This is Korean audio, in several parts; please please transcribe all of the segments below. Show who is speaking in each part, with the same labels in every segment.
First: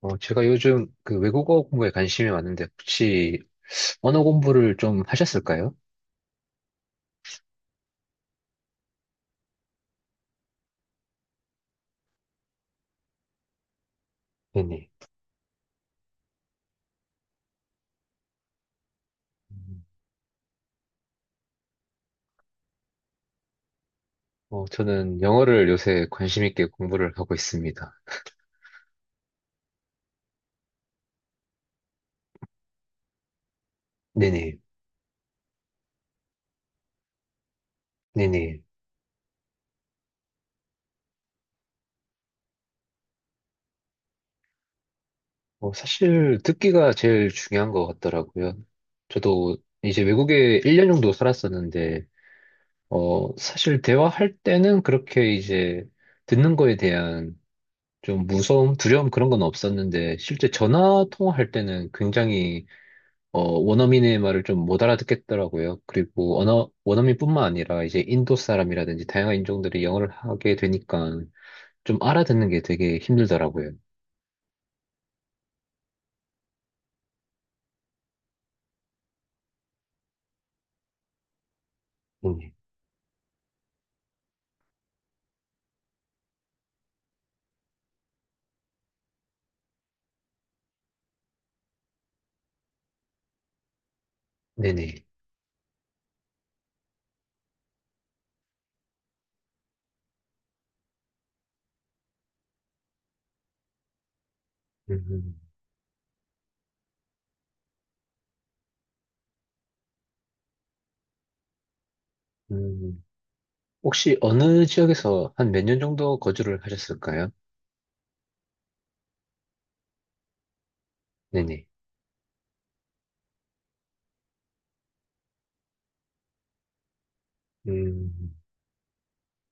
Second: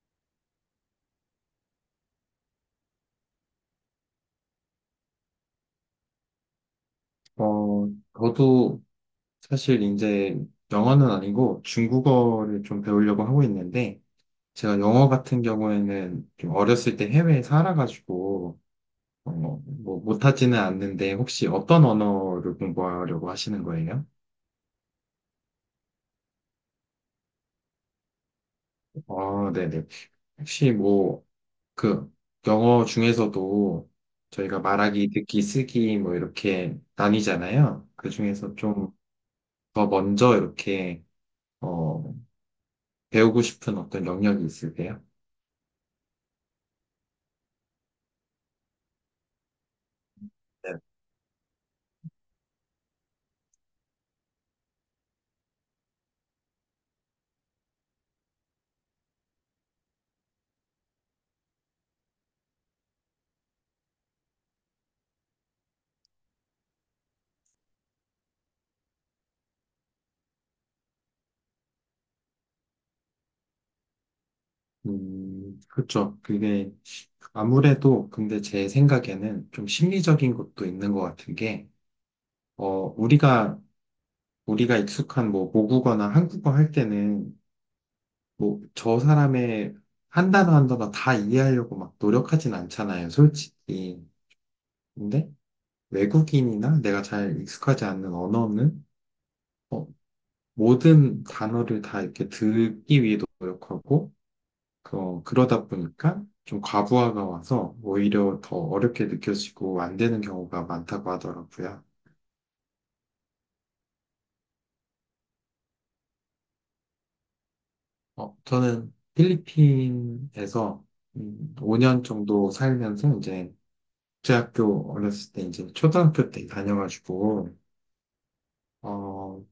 Speaker 1: 제가 요즘 그 외국어 공부에 관심이 많은데 혹시 언어 공부를 좀 하셨을까요?
Speaker 2: 어, 저도 사실 이제 영어는 아니고 중국어를 좀 배우려고 하고 있는데, 제가
Speaker 1: 네네.
Speaker 2: 영어 같은 경우에는 좀 어렸을 때 해외에 살아가지고,
Speaker 1: 음.
Speaker 2: 뭐 못하지는 않는데, 혹시 어떤 언어를 공부하려고 하시는 거예요?
Speaker 1: 저는 영어를 요새 관심 있게 공부를 하고 있습니다.
Speaker 2: 아, 네네. 혹시 뭐, 그, 영어 중에서도
Speaker 1: 네네.
Speaker 2: 저희가 말하기, 듣기, 쓰기, 뭐, 이렇게 나뉘잖아요. 그 중에서
Speaker 1: 네네.
Speaker 2: 좀 더 먼저 이렇게, 어, 배우고 싶은 어떤 영역이 있으세요?
Speaker 1: 사실 듣기가 제일 중요한 것 같더라고요. 저도 이제 외국에
Speaker 2: 네.
Speaker 1: 1년 정도 살았었는데, 사실 대화할 때는 그렇게 이제 듣는 거에 대한 좀 무서움, 두려움 그런 건 없었는데, 실제 전화 통화할 때는 굉장히 원어민의 말을 좀 못 알아듣겠더라고요. 그리고 언어, 원어민뿐만 아니라 이제 인도 사람이라든지 다양한 인종들이 영어를 하게 되니까 좀 알아듣는 게 되게 힘들더라고요.
Speaker 2: 그렇죠. 그게 아무래도 근데 제 생각에는 좀 심리적인 것도 있는 것 같은 게,
Speaker 1: 네네.
Speaker 2: 어, 우리가, 우리가 익숙한 뭐 모국어나 한국어 할 때는 뭐 저 사람의 한 단어 한 단어 다 이해하려고 막 노력하진 않잖아요, 솔직히.
Speaker 1: 네네.
Speaker 2: 근데 외국인이나 내가 잘 익숙하지 않는 언어는 어, 모든 단어를 다 이렇게 듣기 위해 노력하고,
Speaker 1: 음,
Speaker 2: 그러다 보니까 좀 과부하가 와서 오히려 더 어렵게 느껴지고 안 되는 경우가 많다고 하더라고요.
Speaker 1: 음. 혹시 어느 지역에서 한 몇 년 정도 거주를 하셨을까요?
Speaker 2: 저는 필리핀에서
Speaker 1: 네네.
Speaker 2: 5년 정도 살면서 이제 국제학교 어렸을 때 이제 초등학교 때 다녀가지고
Speaker 1: 음,
Speaker 2: 어,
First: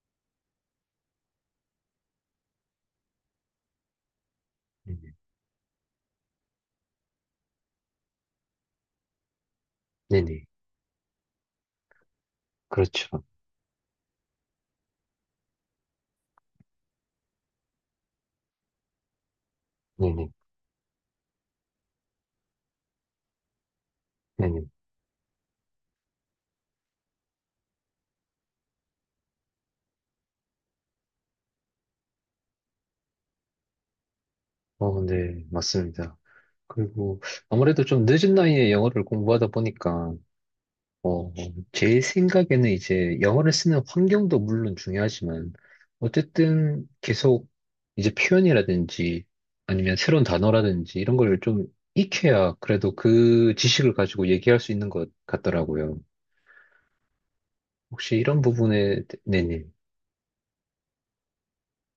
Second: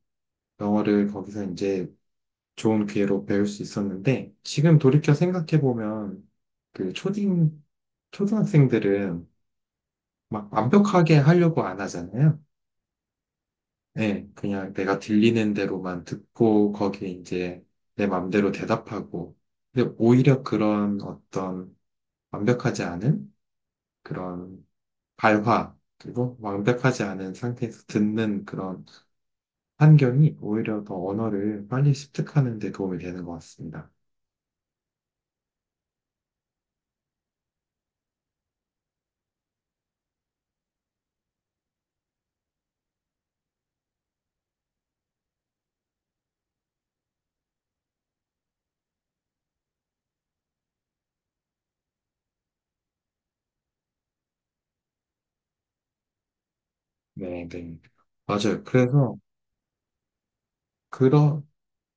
Speaker 2: 영어를 거기서 이제 좋은 기회로 배울 수 있었는데 지금 돌이켜
Speaker 1: 네네.
Speaker 2: 생각해 보면 그 초딩 초등학생들은
Speaker 1: 네네.
Speaker 2: 막 완벽하게 하려고 안 하잖아요.
Speaker 1: 그렇죠.
Speaker 2: 네, 그냥 내가 들리는 대로만 듣고 거기에 이제 내 맘대로 대답하고. 근데
Speaker 1: 네네.
Speaker 2: 오히려 그런 어떤 완벽하지 않은
Speaker 1: 네네.
Speaker 2: 그런 발화, 그리고 완벽하지 않은 상태에서 듣는 그런 환경이 오히려 더 언어를 빨리 습득하는 데 도움이 되는 것 같습니다.
Speaker 1: 어, 네. 맞습니다. 그리고 아무래도 좀 늦은 나이에 영어를 공부하다 보니까 어, 제 생각에는 이제 영어를 쓰는 환경도 물론 중요하지만, 어쨌든 계속 이제 표현이라든지 아니면 새로운 단어라든지 이런 걸 좀 익혀야 그래도 그 지식을 가지고 얘기할 수 있는 것 같더라고요.
Speaker 2: 네, 네.
Speaker 1: 혹시 이런
Speaker 2: 맞아요.
Speaker 1: 부분에, 네네,
Speaker 2: 그러,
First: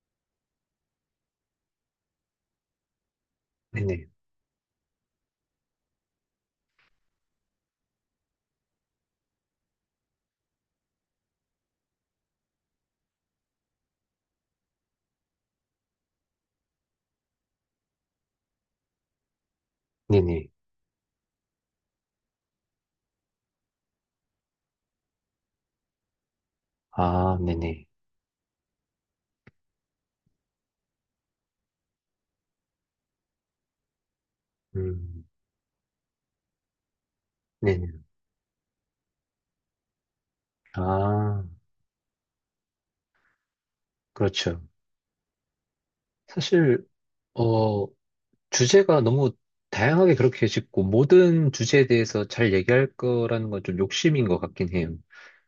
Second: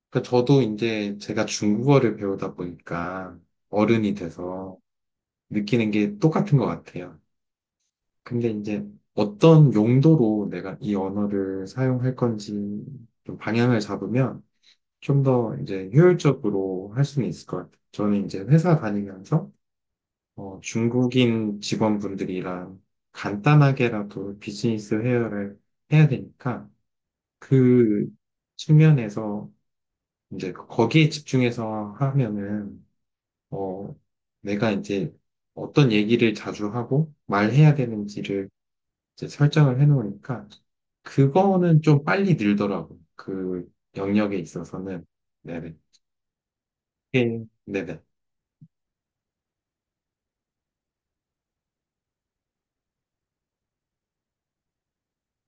Speaker 2: 그러니까 저도 이제 제가 중국어를 배우다 보니까
Speaker 1: 네네,
Speaker 2: 어른이 돼서 느끼는 게 똑같은 것 같아요. 근데 이제 어떤 용도로 내가 이 언어를 사용할 건지 좀 방향을 잡으면 좀 더 이제 효율적으로 할 수는 있을 것 같아요. 저는 이제 회사 다니면서
Speaker 1: 네네,
Speaker 2: 중국인 직원분들이랑 간단하게라도 비즈니스 회화를 해야 되니까
Speaker 1: 아, 네네,
Speaker 2: 그 측면에서 이제 거기에 집중해서 하면은 어, 내가 이제
Speaker 1: 음,
Speaker 2: 어떤 얘기를 자주 하고 말해야
Speaker 1: 네네,
Speaker 2: 되는지를 이제 설정을 해놓으니까
Speaker 1: 아,
Speaker 2: 그거는 좀 빨리 늘더라고. 그 영역에
Speaker 1: 그렇죠.
Speaker 2: 있어서는. 네네.
Speaker 1: 사실,
Speaker 2: 예.
Speaker 1: 어,
Speaker 2: 네네.
Speaker 1: 주제가 너무 다양하게 그렇게 짓고 모든 주제에 대해서 잘 얘기할 거라는 건 좀 욕심인 것 같긴 해요.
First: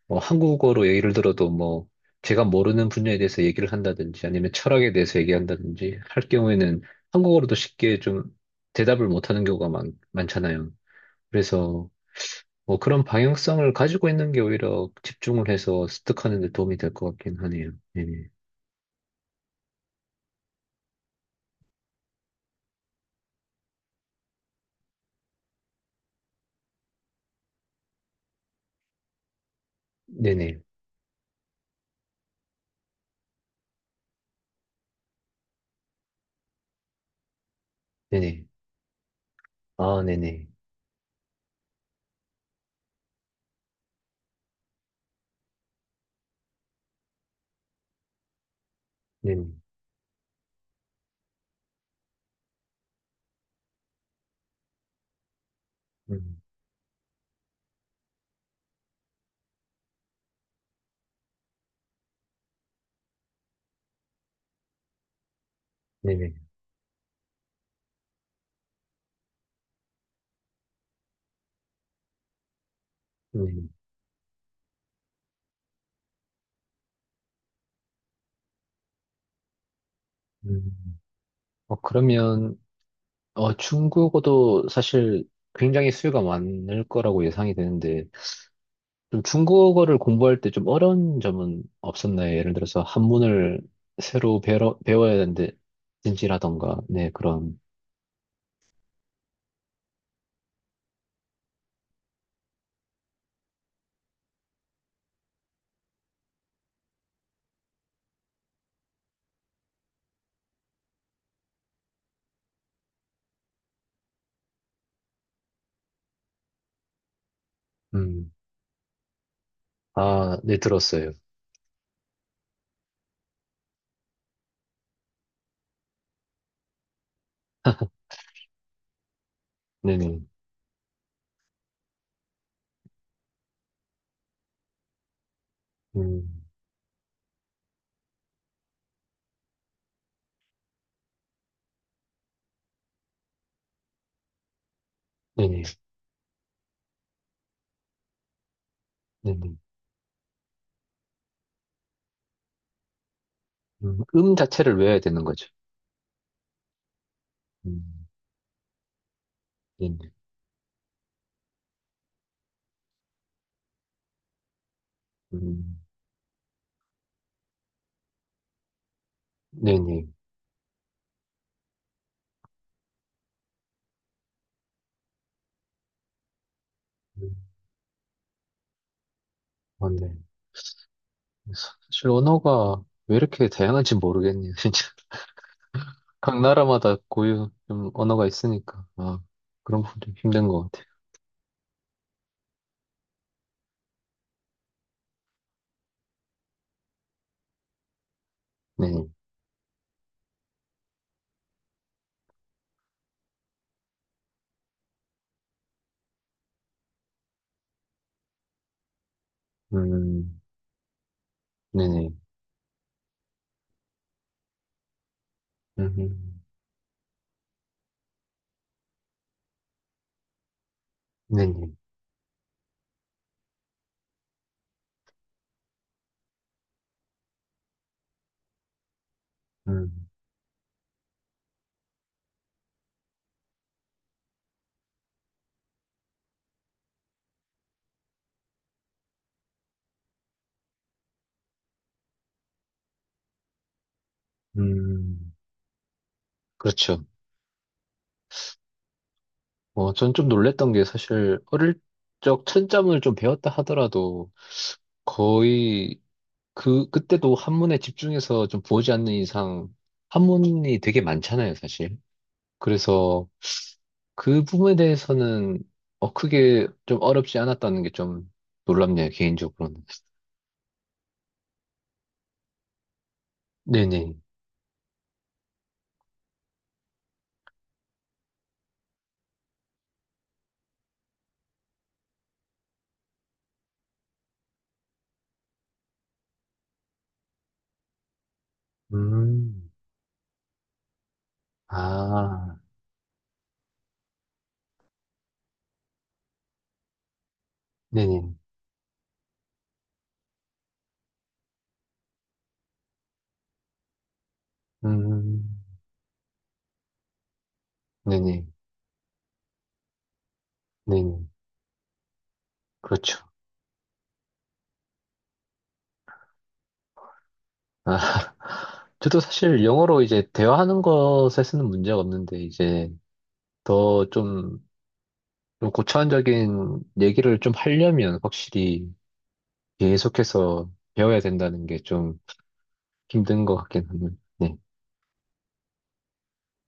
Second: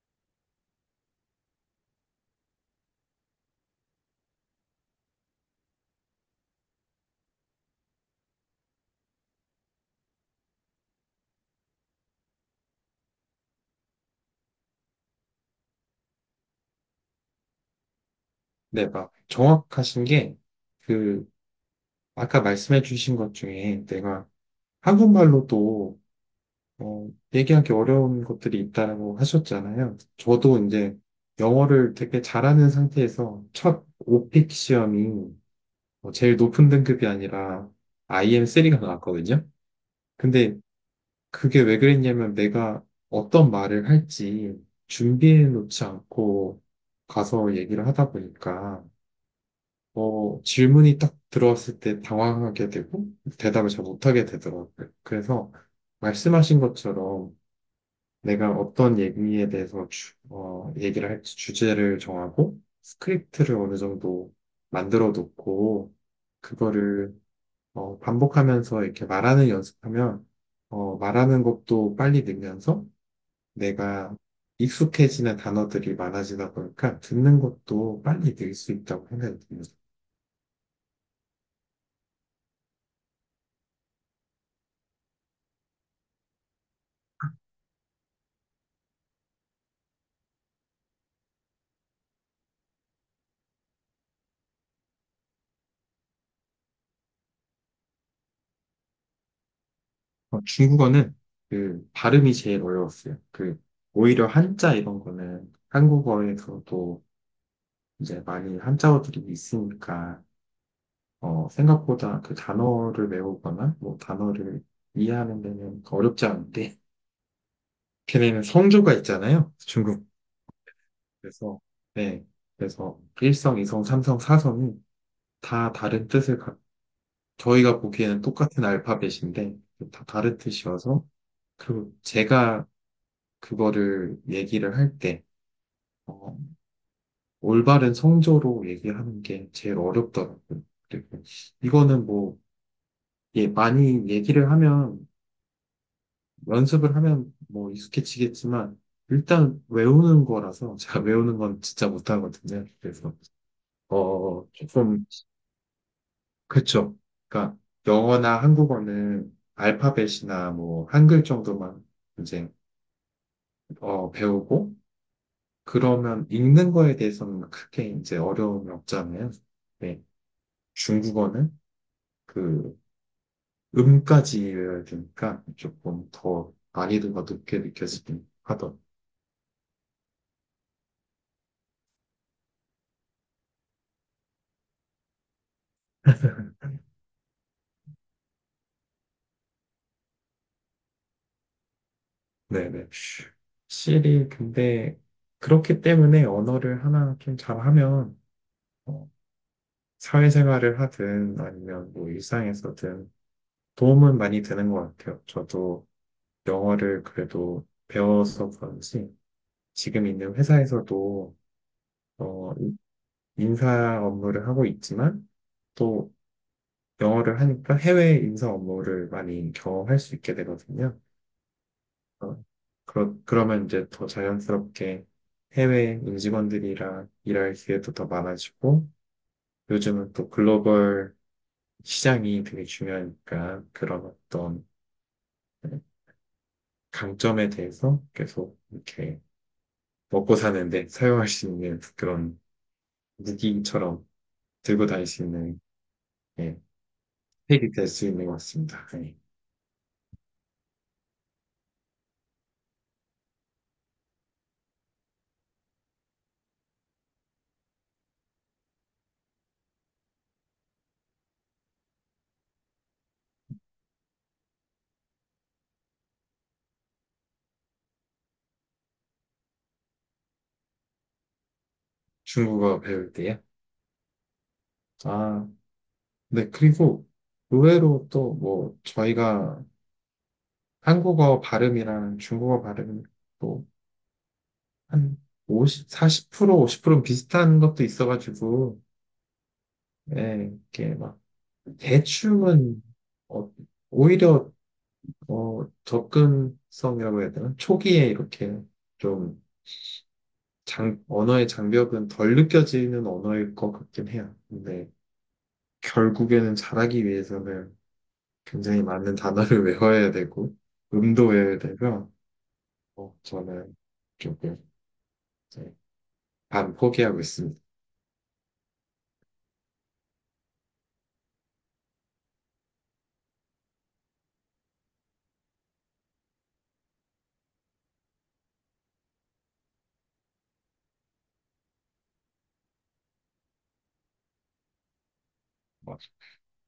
Speaker 1: 뭐 한국어로 예를 들어도 뭐 제가 모르는 분야에 대해서 얘기를 한다든지 아니면 철학에 대해서 얘기한다든지 할 경우에는 한국어로도 쉽게 좀 대답을 못하는 경우가 많잖아요. 그래서 뭐 그런 방향성을 가지고 있는 게 오히려 집중을 해서 습득하는 데 도움이 될 것 같긴 하네요. 네네.
Speaker 2: 네, 막 정확하신 게, 그, 아까 말씀해 주신 것 중에 내가 한국말로도, 어, 얘기하기 어려운 것들이 있다고 하셨잖아요.
Speaker 1: 네네.
Speaker 2: 저도 이제 영어를 되게 잘하는 상태에서 첫 오픽 시험이 뭐 제일 높은 등급이 아니라
Speaker 1: 네네.
Speaker 2: IM3가 나왔거든요.
Speaker 1: 아, 네네.
Speaker 2: 근데 그게 왜 그랬냐면 내가 어떤 말을 할지 준비해 놓지 않고 가서 얘기를 하다 보니까
Speaker 1: 네네.
Speaker 2: 질문이 딱 들어왔을 때 당황하게 되고 대답을 잘 못하게 되더라고요. 그래서
Speaker 1: 음,
Speaker 2: 말씀하신 것처럼 내가 어떤 얘기에 대해서 얘기를 할지 주제를 정하고 스크립트를 어느 정도 만들어 놓고
Speaker 1: 네네.
Speaker 2: 그거를 반복하면서 이렇게 말하는 연습하면 말하는 것도 빨리 늘면서
Speaker 1: 네네.
Speaker 2: 내가 익숙해지는 단어들이 많아지다 보니까 듣는 것도 빨리 늘 수 있다고 생각이 듭니다.
Speaker 1: 음. 그러면, 중국어도 사실 굉장히 수요가 많을 거라고 예상이 되는데, 좀 중국어를 공부할 때 좀 어려운 점은 없었나요? 예를 들어서 한문을 새로 배워야 되는데, 진지라던가, 네, 그런,
Speaker 2: 중국어는 그 발음이 제일 어려웠어요. 그 오히려 한자 이런 거는 한국어에서도 이제 많이 한자어들이 있으니까 생각보다 그 단어를 외우거나 뭐 단어를 이해하는 데는 어렵지 않은데
Speaker 1: 음,
Speaker 2: 걔네는 성조가 있잖아요. 중국.
Speaker 1: 아, 네, 들었어요.
Speaker 2: 그래서 네. 그래서 일성이성삼성사성이다 다른 뜻을 저희가 보기에는 똑같은 알파벳인데 다
Speaker 1: 네네,
Speaker 2: 다른 뜻이 와서 그리고 제가 그거를 얘기를 할 때 어,
Speaker 1: 음,
Speaker 2: 올바른 성조로 얘기하는 게 제일 어렵더라고요. 그리고 이거는 뭐 예, 많이 얘기를 하면
Speaker 1: 네네,
Speaker 2: 연습을 하면 뭐 익숙해지겠지만
Speaker 1: 네네,
Speaker 2: 일단 외우는 거라서 제가 외우는 건 진짜 못하거든요. 그래서
Speaker 1: 자체를 외워야
Speaker 2: 조금
Speaker 1: 되는 거죠.
Speaker 2: 그렇죠. 그러니까
Speaker 1: 음,
Speaker 2: 영어나 한국어는
Speaker 1: 네네,
Speaker 2: 알파벳이나 뭐 한글 정도만 이제 배우고,
Speaker 1: 음,
Speaker 2: 그러면 읽는 거에 대해서는 크게 이제 어려움이 없잖아요. 네.
Speaker 1: 네네,
Speaker 2: 중국어는 그 음까지 외워야 되니까 조금 더 난이도가
Speaker 1: 음,
Speaker 2: 높게 느껴지긴 하던.
Speaker 1: 어, 네. 사실 언어가 왜 이렇게 다양한지 모르겠네요, 진짜. 각 나라마다 고유 좀 언어가 있으니까 아 그런 부분이 좀 힘든 것 같아요.
Speaker 2: 네네. 확실히 근데 그렇기 때문에 언어를 하나 좀 잘하면
Speaker 1: 네,
Speaker 2: 어, 사회생활을 하든 아니면 뭐 일상에서든 도움은 많이 되는 것 같아요. 저도 영어를 그래도 배워서 그런지 지금 있는
Speaker 1: 음,
Speaker 2: 회사에서도
Speaker 1: 네네,
Speaker 2: 어, 인사 업무를 하고 있지만 또
Speaker 1: 음,
Speaker 2: 영어를 하니까 해외 인사 업무를 많이 경험할 수 있게 되거든요.
Speaker 1: 네네,
Speaker 2: 어, 그러면 이제 더 자연스럽게 해외 임직원들이랑 일할 기회도 더 많아지고
Speaker 1: 음,
Speaker 2: 요즘은 또 글로벌 시장이 되게 중요하니까 그런 어떤 강점에 대해서 계속 이렇게 먹고 사는데 사용할 수 있는 그런 무기처럼 들고 다닐 수
Speaker 1: 음,
Speaker 2: 있는 예,
Speaker 1: 그렇죠.
Speaker 2: 팩이 될 수 있는 것 같습니다. 예.
Speaker 1: 전 좀 놀랬던 게 사실 어릴 적 천점을 좀 배웠다 하더라도 거의 그때도 한문에 집중해서 좀 보지 않는 이상 한문이 되게 많잖아요, 사실. 그래서 그 부분에 대해서는 크게 좀 어렵지 않았다는 게 좀 놀랍네요, 개인적으로는.
Speaker 2: 중국어 배울 때요?
Speaker 1: 네네.
Speaker 2: 아, 네. 그리고 의외로 또 뭐 저희가 한국어 발음이랑 중국어 발음이 또한 40%, 50%는 비슷한 것도 있어가지고,
Speaker 1: 음,
Speaker 2: 예, 이렇게 막
Speaker 1: 아,
Speaker 2: 대충은 어, 오히려 접근성이라고 해야 되나? 초기에
Speaker 1: 네네.
Speaker 2: 이렇게 좀 언어의 장벽은 덜 느껴지는 언어일 것 같긴 해요. 근데
Speaker 1: 음,
Speaker 2: 결국에는 잘하기 위해서는
Speaker 1: 네네.
Speaker 2: 굉장히 많은 단어를 외워야 되고,
Speaker 1: 네네.
Speaker 2: 음도 외워야 되고요.
Speaker 1: 그렇죠.
Speaker 2: 저는 조금 이제 반 포기하고 있습니다.
Speaker 1: 아, 저도 사실 영어로 이제 대화하는 것에 쓰는 문제가 없는데, 이제 더 좀, 좀 고차원적인 얘기를 좀 하려면 확실히 계속해서 배워야 된다는 게 좀 힘든 것 같긴 하네요. 네.
Speaker 2: 맞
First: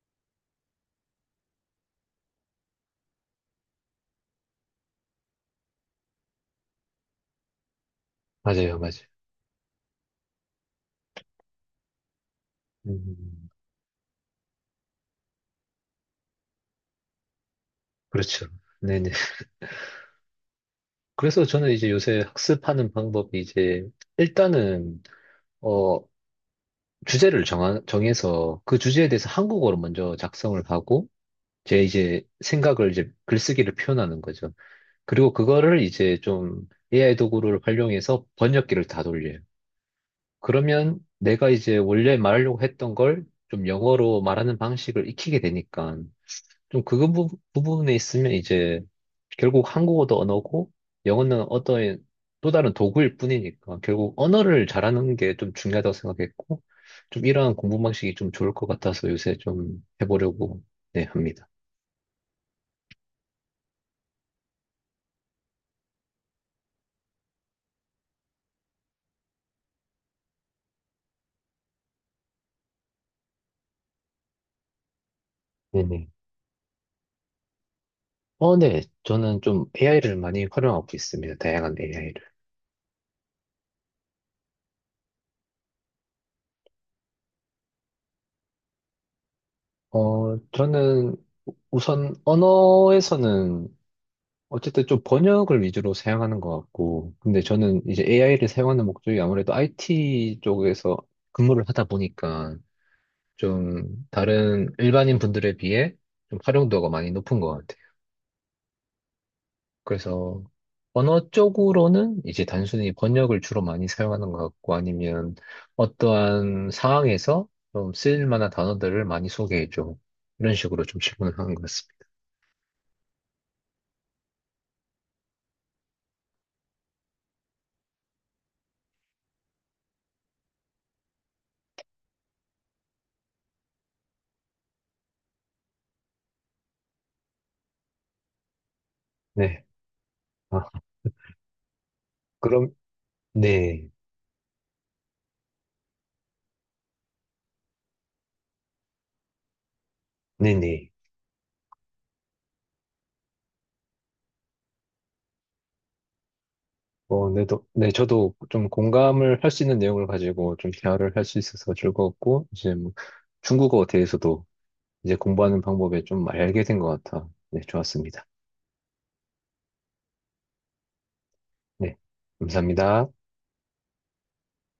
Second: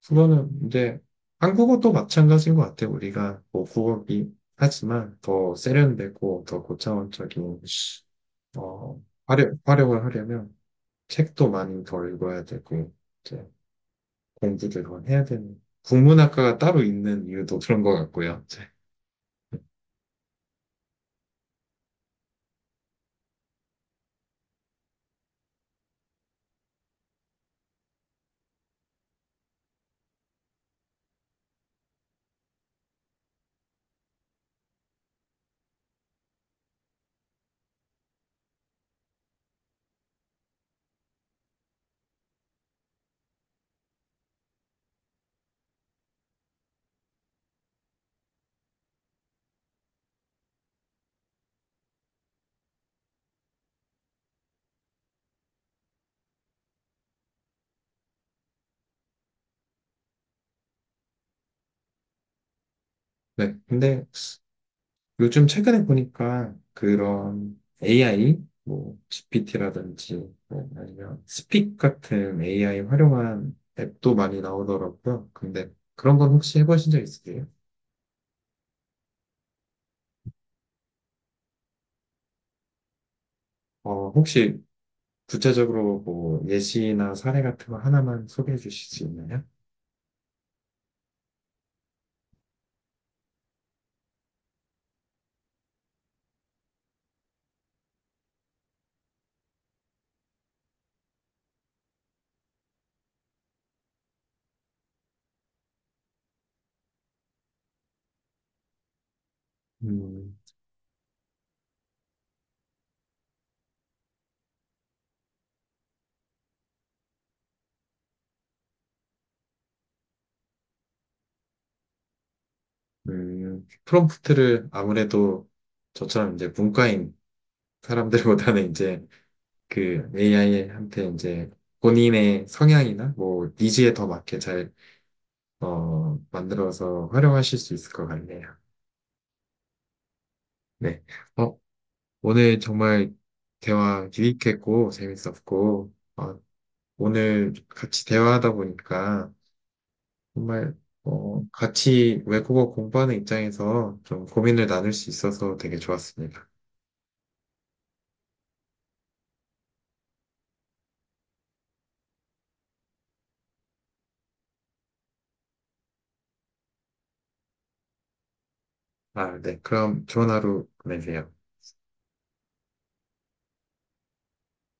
Speaker 2: 국어는 이제 한국어도 마찬가지인 것 같아요. 우리가 뭐 국어기 하지만 더 세련되고 더 고차원적인
Speaker 1: 맞아요, 맞아요.
Speaker 2: 활용을 하려면 책도 많이 더 읽어야 되고 이제
Speaker 1: 음,
Speaker 2: 공부를 더 해야 되는 국문학과가 따로 있는 이유도 그런 것 같고요.
Speaker 1: 그렇죠.
Speaker 2: 이제.
Speaker 1: 네네. 그래서 저는 이제 요새 학습하는 방법이 이제 일단은, 어... 주제를 정해서 그 주제에 대해서 한국어로 먼저 작성을 하고 제 이제 생각을 이제 글쓰기를 표현하는 거죠. 그리고 그거를 이제 좀 AI 도구를 활용해서 번역기를 다 돌려요. 그러면 내가 이제 원래 말하려고 했던 걸 좀 영어로 말하는 방식을 익히게 되니까 좀 그거 부분에 있으면 이제 결국 한국어도 언어고 영어는 어떤 또 다른 도구일 뿐이니까 결국 언어를 잘하는 게 좀 중요하다고 생각했고 좀 이러한 공부 방식이 좀 좋을 것 같아서 요새 좀 해보려고 네, 합니다.
Speaker 2: 네, 근데 요즘 최근에 보니까 그런 AI, 뭐 GPT라든지 뭐 아니면 스픽 같은 AI 활용한 앱도 많이 나오더라고요. 근데
Speaker 1: 네네.
Speaker 2: 그런 건 혹시 해보신 적 있으세요?
Speaker 1: 네. 저는 좀 AI를 많이 활용하고 있습니다. 다양한 AI를.
Speaker 2: 혹시 구체적으로 뭐 예시나 사례 같은 거 하나만 소개해 주실 수 있나요?
Speaker 1: 저는 우선 언어에서는 어쨌든 좀 번역을 위주로 사용하는 것 같고, 근데 저는 이제 AI를 사용하는 목적이 아무래도 IT 쪽에서 근무를 하다 보니까 좀 다른 일반인 분들에 비해 좀 활용도가 많이 높은 것 같아요.
Speaker 2: 음,
Speaker 1: 그래서 언어 쪽으로는 이제 단순히 번역을 주로 많이 사용하는 것 같고, 아니면 어떠한 상황에서 좀 쓰일 만한 단어들을 많이 소개해줘. 이런 식으로 좀 질문을 하는 것 같습니다.
Speaker 2: 프롬프트를 아무래도 저처럼 이제 문과인 사람들보다는 이제 그 AI한테 이제 본인의 성향이나 뭐 니즈에 더 맞게 잘 만들어서 활용하실 수 있을 것 같네요.
Speaker 1: 네. 아,
Speaker 2: 네. 어, 오늘
Speaker 1: 그럼,
Speaker 2: 정말
Speaker 1: 네.
Speaker 2: 대화 유익했고, 재밌었고, 오늘 같이 대화하다 보니까 정말,
Speaker 1: 네네.
Speaker 2: 같이 외국어 공부하는 입장에서 좀 고민을 나눌 수 있어서 되게 좋았습니다.
Speaker 1: 어, 네, 네, 저도 좀 공감을 할 수 있는 내용을 가지고 좀 대화를 할 수 있어서 즐거웠고, 이제 뭐 중국어 대해서도 이제 공부하는 방법에 좀 알게 된 것 같아. 네, 좋았습니다.
Speaker 2: 아, 네. 그럼 좋은 하루 보내세요.
Speaker 1: 네, 감사합니다.